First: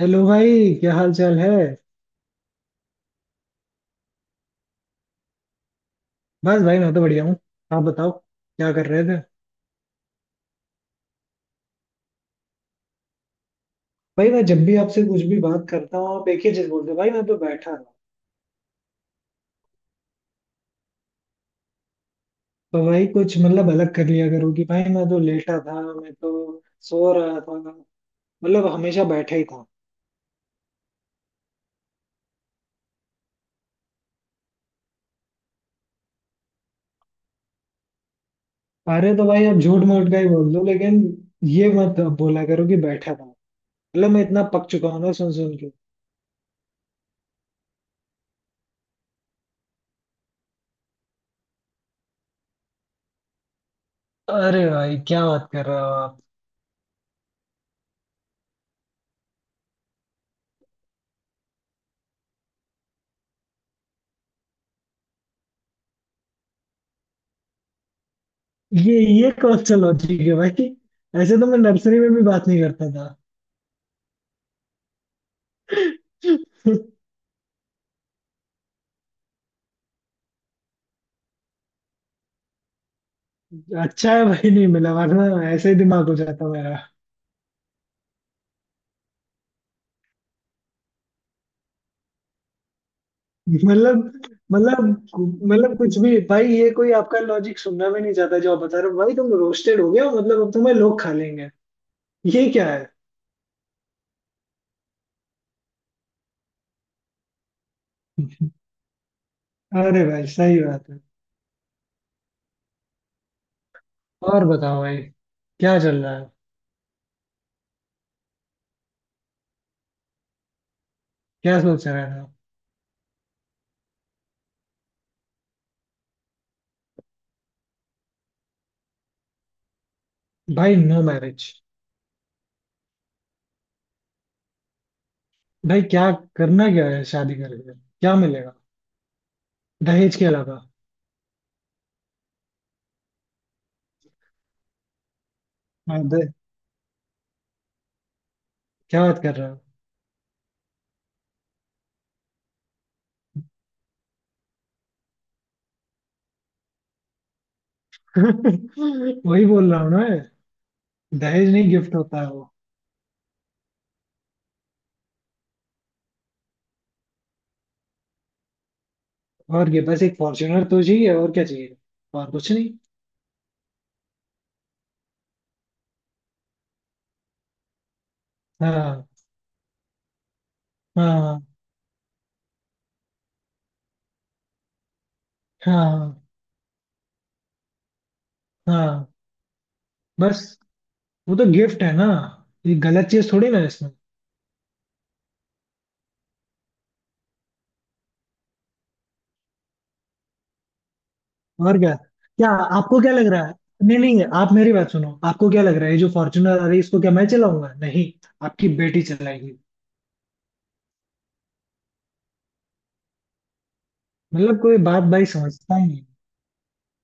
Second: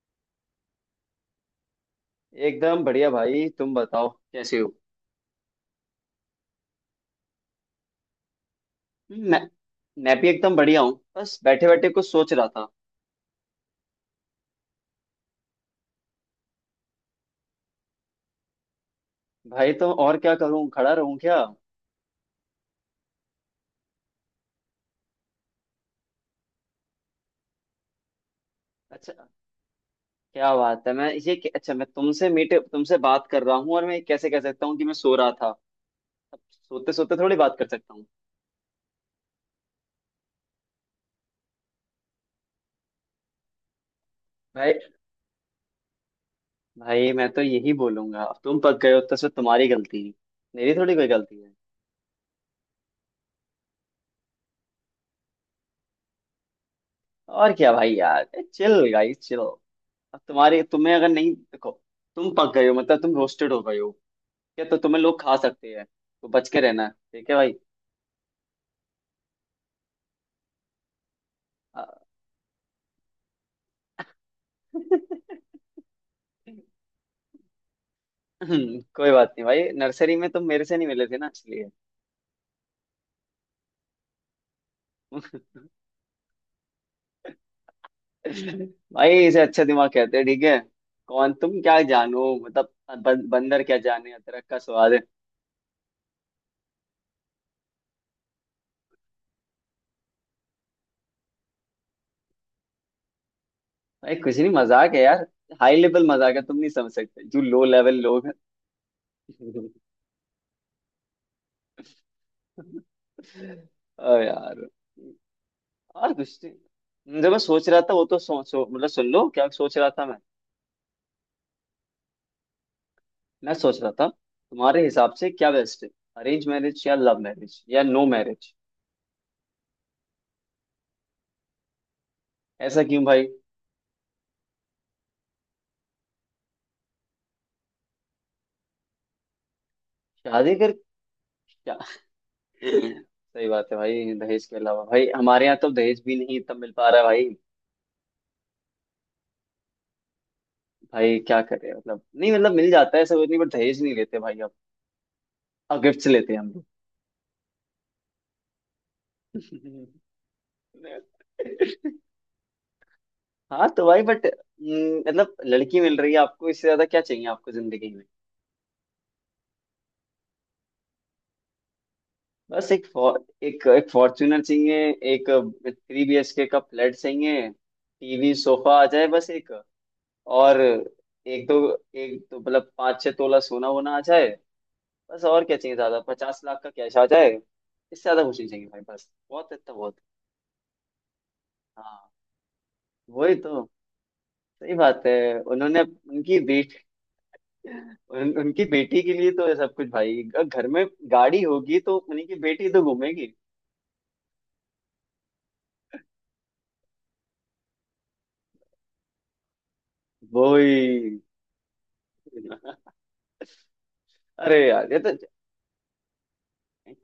Hello भाई, क्या हाल चाल है। एकदम बढ़िया भाई। तुम बताओ कैसे हो। बस भाई, मैं तो बढ़िया हूँ। आप बताओ, क्या कर रहे थे। मैं मैं भी एकदम बढ़िया हूँ, बस बैठे बैठे कुछ सोच रहा था। भाई, मैं जब भी आपसे कुछ भी बात करता हूँ आप एक ही चीज बोलते हो: भाई मैं तो बैठा था। भाई तो और क्या करूँ, खड़ा रहूँ क्या। तो भाई कुछ मतलब अलग कर लिया करो कि भाई मैं तो लेटा था, मैं तो सो रहा था। मतलब हमेशा अच्छा, बैठा ही था। क्या बात है। मैं अच्छा, मैं तुमसे मीट तुमसे बात कर रहा हूँ और मैं कैसे कह सकता हूँ कि मैं सो रहा था। अब सोते सोते थोड़ी बात कर सकता हूँ। अरे तो भाई आप झूठ मूठ का ही बोल दो, लेकिन ये मत बोला करो कि बैठा था। मतलब मैं इतना पक भाई, चुका हूँ ना, सुन सुन के। भाई मैं तो यही बोलूंगा। अब तुम पक गए हो तो उसमें तुम्हारी गलती है, मेरी थोड़ी कोई गलती है। अरे भाई, क्या बात कर रहे हो आप। और क्या भाई यार, चिल गाइस चिल। अब तुम्हारी तुम्हें अगर नहीं देखो, तुम पक गए हो मतलब तुम रोस्टेड हो गए हो, या तो तुम्हें लोग खा सकते हैं, तो बच के रहना। ठीक है भाई। ये ये कौन सा लॉजिक है भाई। ऐसे तो मैं आ- नर्सरी में भी बात नहीं करता था। कोई बात नहीं भाई, नर्सरी में तुम मेरे से नहीं मिले थे ना इसलिए। अच्छा है भाई, नहीं मिला, वरना ऐसे ही दिमाग हो जाता मेरा। भाई इसे अच्छा दिमाग कहते हैं, ठीक है। कौन तुम क्या जानो, मतलब बंदर क्या मतलब जाने अदरक का मतलब स्वाद है। मतलब कुछ भी भाई, ये कोई आपका लॉजिक सुनना भी नहीं चाहता। जो आप बता रहे हो भाई तुम रोस्टेड हो गए हो, मतलब अब तुम्हें लोग खा लेंगे। ये क्या है। भाई कुछ नहीं, मजाक है यार। हाई लेवल मजाक है, तुम नहीं समझ सकते जो लो लेवल लोग हैं। अरे भाई, सही बात है। ओ और यार। बताओ भाई, क्या चल और रहा है। कुछ नहीं, जो मैं सोच रहा था वो तो मतलब सुन लो क्या सोच रहा था मैं। क्या सोच रहे हो। मैं सोच रहा था तुम्हारे हिसाब से क्या बेस्ट है, अरेंज मैरिज या लव मैरिज या नो मैरिज। भाई, नो मैरिज। ऐसा क्यों भाई। भाई क्या, करना क्या है? शादी करके क्या मिलेगा, दहेज के शादी अलावा। कर क्या। सही बात है भाई, दहेज के अलावा भाई हमारे यहाँ तो दहेज हाँ, भी नहीं इतना मिल पा रहा है भाई। क्या बात कर रहे हो। भाई क्या करें, मतलब नहीं मतलब मिल जाता है, ऐसा कुछ नहीं, बट दहेज नहीं लेते भाई अब। अब गिफ्ट लेते हैं हम वही बोल रहा लोग। हूँ ना। दहेज नहीं, गिफ्ट होता है वो। हाँ, तो भाई बट मतलब लड़की मिल रही है आपको, इससे ज्यादा क्या चाहिए आपको जिंदगी। और ये, बस एक फॉर्च्यूनर तो चाहिए, और क्या चाहिए। और कुछ नहीं। बस एक फॉर्च्यूनर चाहिए, एक थ्री बीएचके का फ्लैट चाहिए, टीवी सोफा आ जाए, हाँ। बस। एक और, एक हाँ। दो, एक तो मतलब पाँच छह तोला सोना वोना आ जाए। बस, और क्या चाहिए ज्यादा। हाँ। पचास लाख का कैश आ जाए, इससे ज्यादा कुछ नहीं चाहिए भाई, हाँ। बस बहुत है इतना बहुत बस। वो तो है। गिफ्ट है ना। हाँ, ये गलत चीज वही थोड़ी ना तो। है इसमें। सही बात है। उन्होंने उनकी बेटी उन, उनकी बेटी के लिए तो ये सब कुछ भाई, घर में गाड़ी और होगी क्या? तो उन्हीं की क्या बेटी तो आपको क्या लग घूमेगी। रहा है? नहीं नहीं, आप मेरी बात सुनो, आपको क्या लग रहा है, ये जो फॉर्च्यूनर आ रही है इसको क्या मैं चलाऊंगा? नहीं, आपकी बेटी चलाएगी। वही। अरे मतलब कोई यार, ये बात तो। भाई समझता ही नहीं।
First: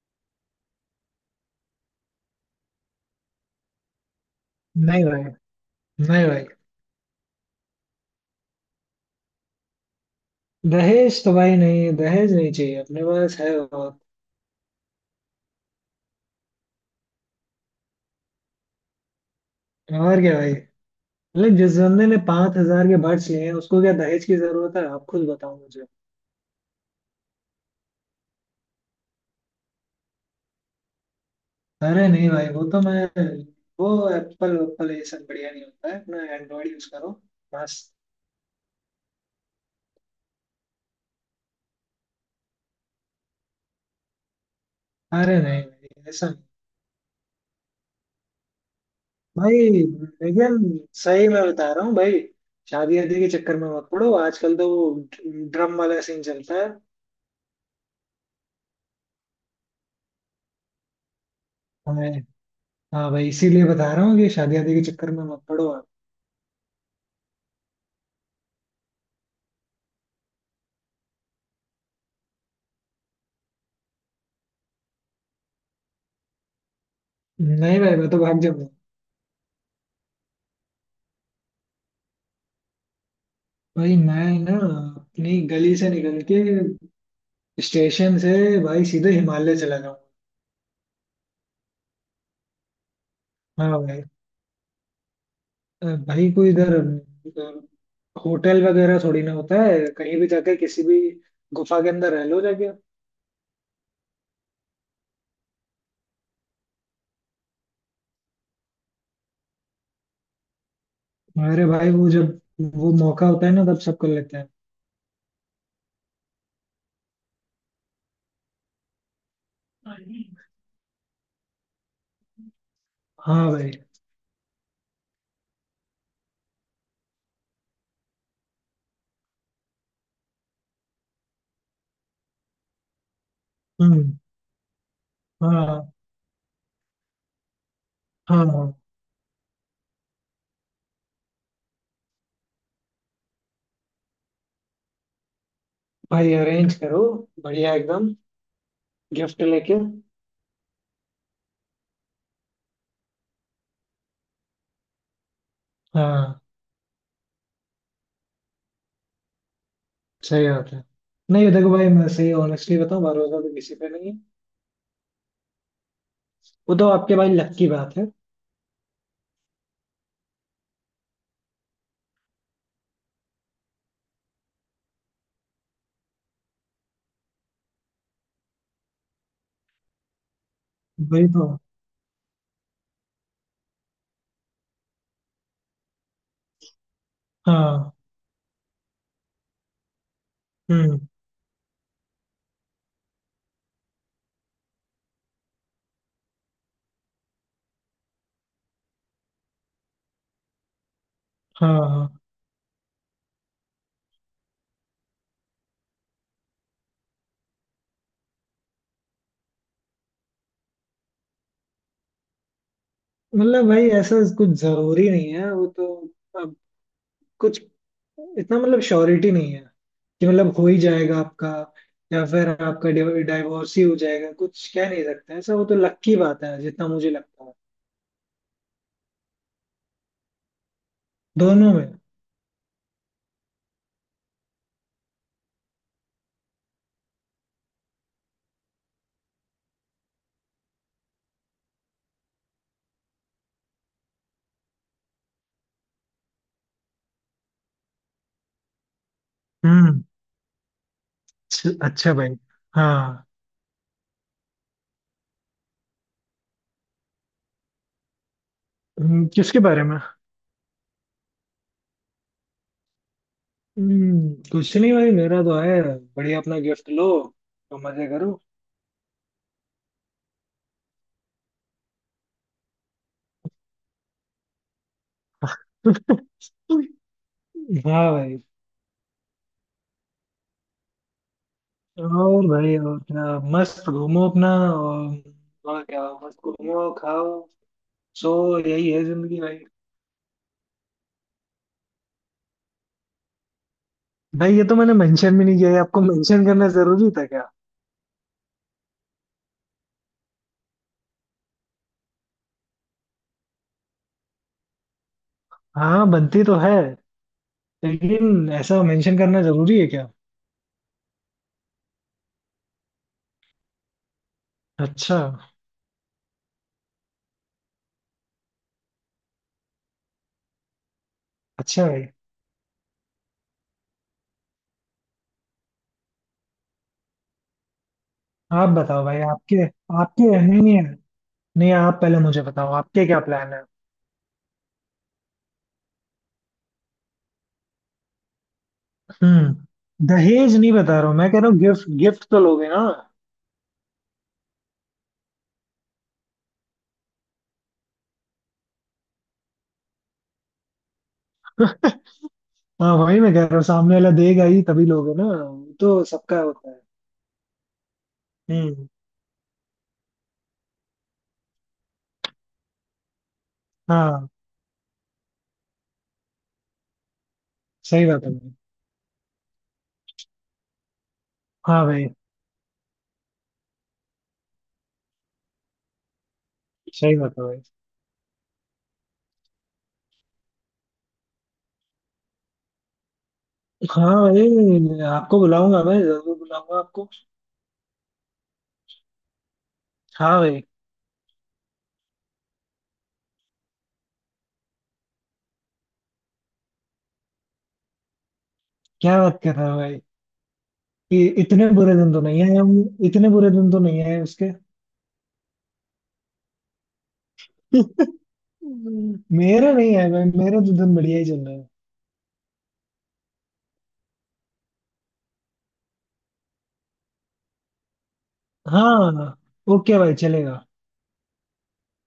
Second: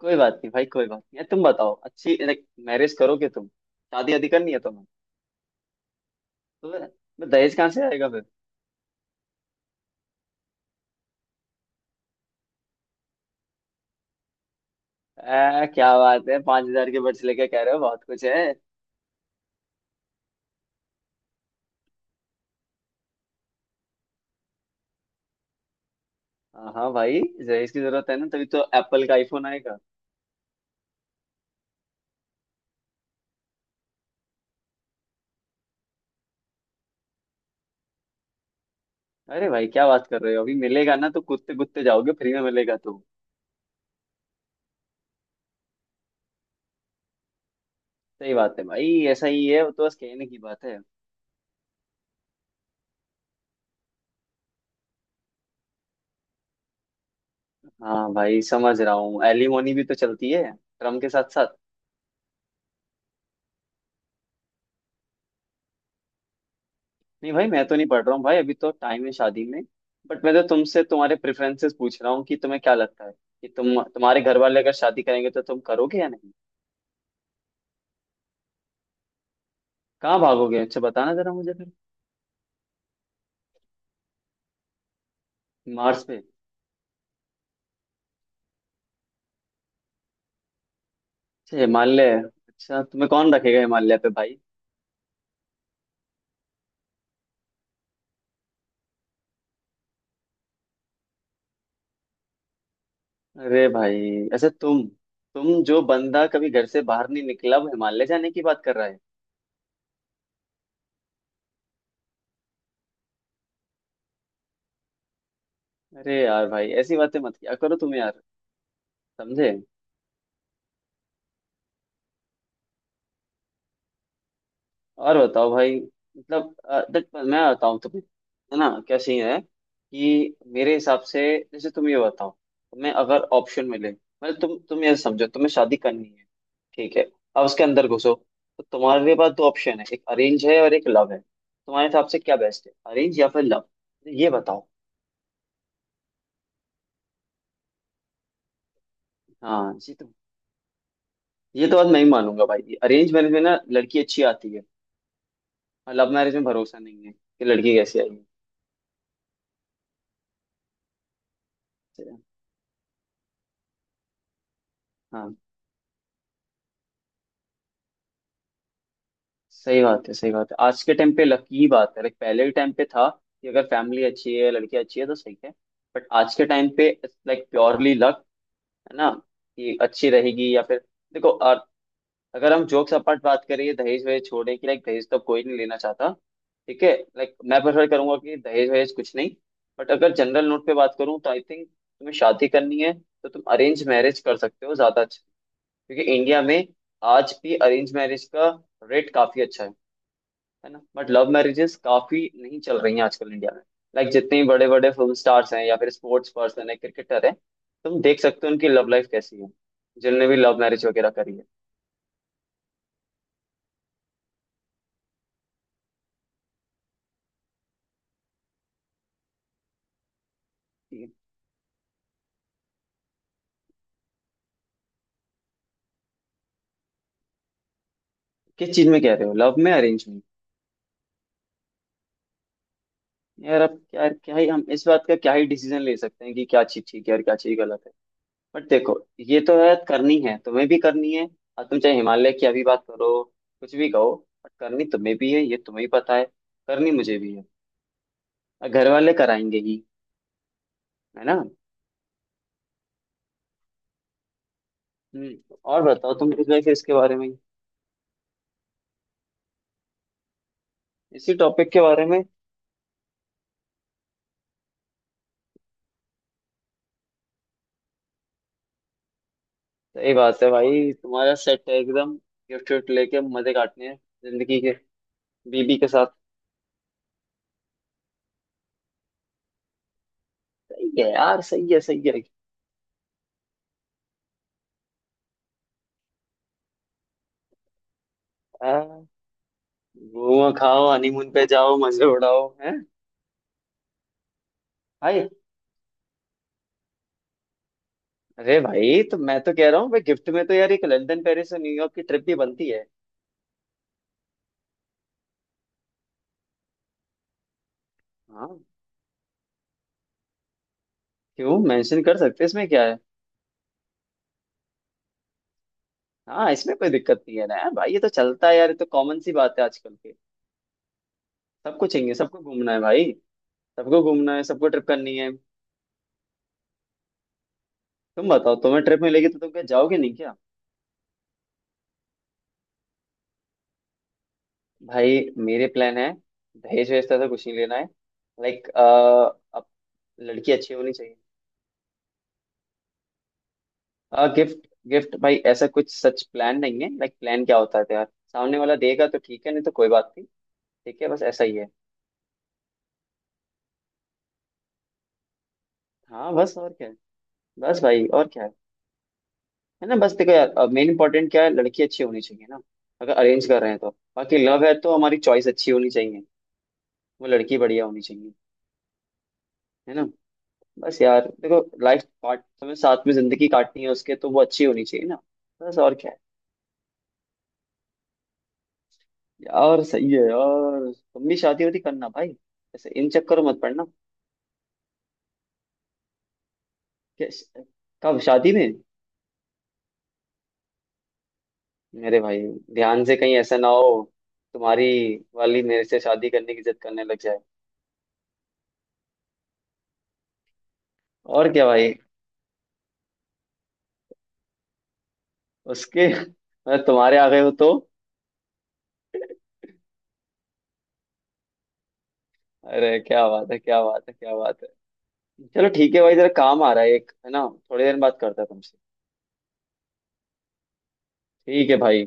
कोई बात नहीं भाई, कोई बात नहीं। तुम बताओ अच्छी, लाइक मैरिज करोगे तुम, शादी आदि करनी है तुम्हें। नहीं भाई, नहीं भाई। तो मैं दहेज कहाँ से आएगा फिर। दहेज तो भाई नहीं, दहेज नहीं चाहिए, अपने पास है। और क्या बात है, पांच हजार के बर्ड्स लेके कह रहे हो बहुत कुछ है। और क्या भाई। लेकिन जिस बंदे ने 5,000 के बर्ड्स लिए हैं उसको क्या दहेज की जरूरत है? आप खुद बताओ मुझे। हाँ हाँ भाई, दहेज की जरूरत है ना, तभी तो एप्पल का आईफोन आएगा। अरे नहीं भाई, वो तो मैं, वो एप्पल एप्पल ये सब बढ़िया नहीं होता है, अपना एंड्रॉइड यूज करो मस्त। अरे भाई क्या बात कर रहे हो, अभी मिलेगा ना तो कूदते कूदते जाओगे, फ्री में मिलेगा तो। अरे नहीं भाई, ऐसा नहीं। सही बात है भाई, ऐसा ही है, भाई, वो तो बस कहने की बात है। लेकिन सही मैं बता रहा हूँ भाई, शादी वादी के चक्कर में मत पड़ो, आजकल तो वो ड्रम वाला सीन चलता है। हाँ भाई समझ रहा हूँ, एलिमोनी भी तो चलती है ड्रम के साथ। मैं, हाँ भाई इसीलिए बता रहा हूँ कि शादी वादी के चक्कर में मत पड़ो आप। नहीं भाई, मैं तो नहीं पढ़ रहा हूँ भाई, अभी तो टाइम है शादी में। बट मैं तो तुमसे तुम्हारे प्रेफरेंसेस पूछ रहा हूँ कि तुम्हें क्या लगता है, कि तुम तुम्हारे घर वाले अगर शादी करेंगे तो तुम करोगे या नहीं। नहीं भाई, मैं तो भाग जाऊंगा। कहाँ भागोगे, अच्छा बताना जरा मुझे फिर। भाई मैं ना, अपनी गली से मार्स पे। निकल के, स्टेशन से, भाई सीधे हिमालय चला जाऊँ। अच्छा हिमालय, अच्छा तुम्हें कौन रखेगा हाँ हिमालय भाई। पे भाई। भाई कोई इधर होटल वगैरह थोड़ी ना होता है, कहीं भी जाके किसी भी गुफा के अंदर रह लो जाके। अरे भाई अच्छा, तुम जो बंदा कभी घर से बाहर नहीं निकला, वो हिमालय जाने की बात कर रहा है। हमारे भाई वो जब, वो मौका होता है ना तब सब कर लेते हैं। अरे यार भाई ऐसी बातें मत किया करो तुम यार, समझे। हाँ भाई। और बताओ भाई, मतलब देख मैं बताऊँ तुम्हें, है ना, क्या सीन है कि मेरे हिसाब से, जैसे तुम ये बताओ, तुम्हें अगर ऑप्शन मिले, हम्म। मतलब तुम ये समझो तुम्हें शादी हाँ। करनी है, ठीक है। अब उसके अंदर घुसो। हाँ। तो हाँ तुम्हारे पास दो ऑप्शन है, एक अरेंज है और एक लव है, तुम्हारे हिसाब से क्या बेस्ट है, अरेंज या फिर लव, ये बताओ। भाई, अरेंज करो, बढ़िया एकदम, गिफ्ट हाँ लेके। ये तो, ये तो बात मैं ही मानूंगा भाई, अरेंज मैरिज में ना लड़की अच्छी आती है, और लव मैरिज हाँ, में भरोसा नहीं है कि लड़की कैसी आएगी। सही बात है। नहीं, देखो भाई मैं सही ऑनेस्टली बताऊं, भरोसा तो किसी पे नहीं है। हाँ, वो तो आपके भाई लक की बात है। सही बात है। सही बात है, आज के टाइम पे लकी बात है, लाइक पहले के टाइम पे था कि अगर फैमिली अच्छी है, लड़की अच्छी है तो सही है। बट आज के टाइम पे लाइक प्योरली लक, है ना, कि अच्छी रहेगी या फिर। वही देखो तो। और, अगर हम जोक्स अपार्ट बात करें दहेज वहेज छोड़ने की, लाइक दहेज तो कोई नहीं लेना चाहता, ठीक है। लाइक मैं प्रेफर हाँ। करूंगा कि दहेज वहेज कुछ नहीं। बट अगर जनरल नोट पे बात हम्म। करूँ तो आई थिंक तुम्हें शादी करनी है तो तुम अरेंज मैरिज कर सकते हो, ज्यादा अच्छा। क्योंकि इंडिया में आज भी अरेंज मैरिज का रेट काफी अच्छा है ना। बट लव मैरिजेस हाँ। हाँ। काफी नहीं चल रही हैं आजकल इंडिया में। लाइक जितने बड़े बड़े फिल्म स्टार्स हैं या फिर स्पोर्ट्स पर्सन है, क्रिकेटर है, तुम देख सकते हो उनकी लव लाइफ कैसी है जिनने भी लव मैरिज वगैरह करी है। मतलब भाई ऐसा कुछ जरूरी नहीं है वो तो। अब कुछ इतना मतलब श्योरिटी नहीं है कि मतलब हो ही ठीक है, जाएगा आपका, या फिर आपका डाइवोर्स ही हो जाएगा, कुछ कह नहीं सकते ऐसा। वो तो लक की बात है, जितना मुझे लगता है। किस चीज में कह रहे हो, लव में अरेंज में। दोनों में। यार अब क्या क्या ही हम, इस बात का क्या ही डिसीजन ले सकते हैं कि क्या चीज ठीक है और क्या चीज गलत है। बट देखो, ये तो है, करनी है, तुम्हें भी करनी है, और तुम चाहे हिमालय की अभी बात करो, कुछ भी कहो, बट करनी तुम्हें भी है, ये तुम्हें ही पता है, करनी मुझे भी है, और घर वाले कराएंगे ही, हम्म। है ना। अच्छा भाई। हाँ। हम्म, और बताओ, तुम कुछ ऐसे इसके बारे में। किसके बारे में। इसी टॉपिक के बारे में। हम्म, कुछ नहीं भाई, मेरा तो है बढ़िया, अपना गिफ्ट लो तो मजे करो। सही बात है भाई, तुम्हारा सेट है एकदम, गिफ्ट विफ्ट लेके मजे काटने हैं जिंदगी के, बीबी के साथ। हाँ भाई। सही है यार, सही है, सही है। और भाई और क्या, मस्त घूमो अपना। और क्या, मस्त घूमो खाओ सो। यही है हाँ, जिंदगी भाई। घूमो खाओ, हनीमून पे जाओ, मजे उड़ाओ, हैं भाई ये तो मैंने भाई। मेंशन भी नहीं किया, ये आपको मेंशन करना जरूरी था क्या। अरे भाई तो मैं तो कह रहा हूँ भाई, गिफ्ट में तो यार एक लंदन पेरिस और न्यूयॉर्क की ट्रिप भी बनती है। हाँ, बनती तो है, लेकिन हाँ, ऐसा मेंशन करना जरूरी है क्या। क्यों, मेंशन कर सकते हैं, इसमें क्या है। अच्छा। हाँ इसमें कोई दिक्कत नहीं है ना यार भाई, ये तो चलता है यार, ये तो कॉमन सी बात है आजकल के। सबको अच्छा भाई। चाहिए, सबको घूमना है भाई, सबको घूमना है, सबको ट्रिप करनी है। तुम बताओ, आप तुम्हें ट्रिप बताओ भाई, मिलेगी तो तुम क्या आपके जाओगे नहीं आपके क्या। नहीं, नहीं, नहीं, आप पहले मुझे बताओ आपके क्या प्लान है। भाई मेरे प्लान है, दहेज वहेज से कुछ नहीं लेना है, लाइक अब हम्म। लड़की दहेज नहीं अच्छी होनी बता रहा चाहिए। हूँ, मैं कह रहा हूँ गिफ्ट, गिफ्ट तो लोगे ना। आ, गिफ्ट गिफ्ट भाई, ऐसा कुछ सच प्लान नहीं है, लाइक प्लान क्या होता है तो यार, सामने वाला देगा तो ठीक है, नहीं तो कोई बात नहीं। ठीक है, बस ऐसा ही है। हाँ, वही मैं कह रहा हूँ, सामने वाला देगा ही तभी लोगे ना, वो तो हाँ सबका बस, होता और है। क्या है। बस भाई, और क्या है हम्म। है ना। बस देखो यार, मेन इंपॉर्टेंट क्या है, लड़की अच्छी होनी चाहिए ना, अगर अरेंज कर रहे हैं तो। हाँ। बाकी लव है तो हमारी चॉइस अच्छी होनी चाहिए, वो लड़की बढ़िया होनी सही बात है चाहिए, भाई। है ना। बस यार देखो, हाँ लाइफ भाई। पार्ट हमें साथ में जिंदगी काटनी है उसके, तो वो अच्छी होनी चाहिए ना। बस, और क्या है। सही बात है भाई। यार सही है यार, तुम भी शादी वादी करना भाई, ऐसे इन चक्करों मत पड़ना। हाँ भाई, आपको बुलाऊंगा, मैं जरूर बुलाऊंगा आपको। क्या- कब शादी में, हाँ भाइ। मेरे भाई, ध्यान से, कहीं ऐसा ना हो, तुम्हारी वाली मेरे से शादी करने की जिद करने लग जाए। क्या बात कर रहे हो भाई। और क्या इतने भाई। बुरे दिन तो नहीं आए हम। इतने बुरे दिन तो नहीं आए उसके। उसके मतलब तुम्हारे आ गए हो तो। मेरे नहीं आए भाई, मेरे तो दिन बढ़िया ही चल रहे हैं। अरे क्या बात है, क्या बात है, क्या बात है। चलो ठीक है भाई, जरा काम आ रहा है एक, है ना, थोड़ी देर बात करता हूँ तुमसे। हाँ। ओके भाई, चलेगा। ठीक है भाई।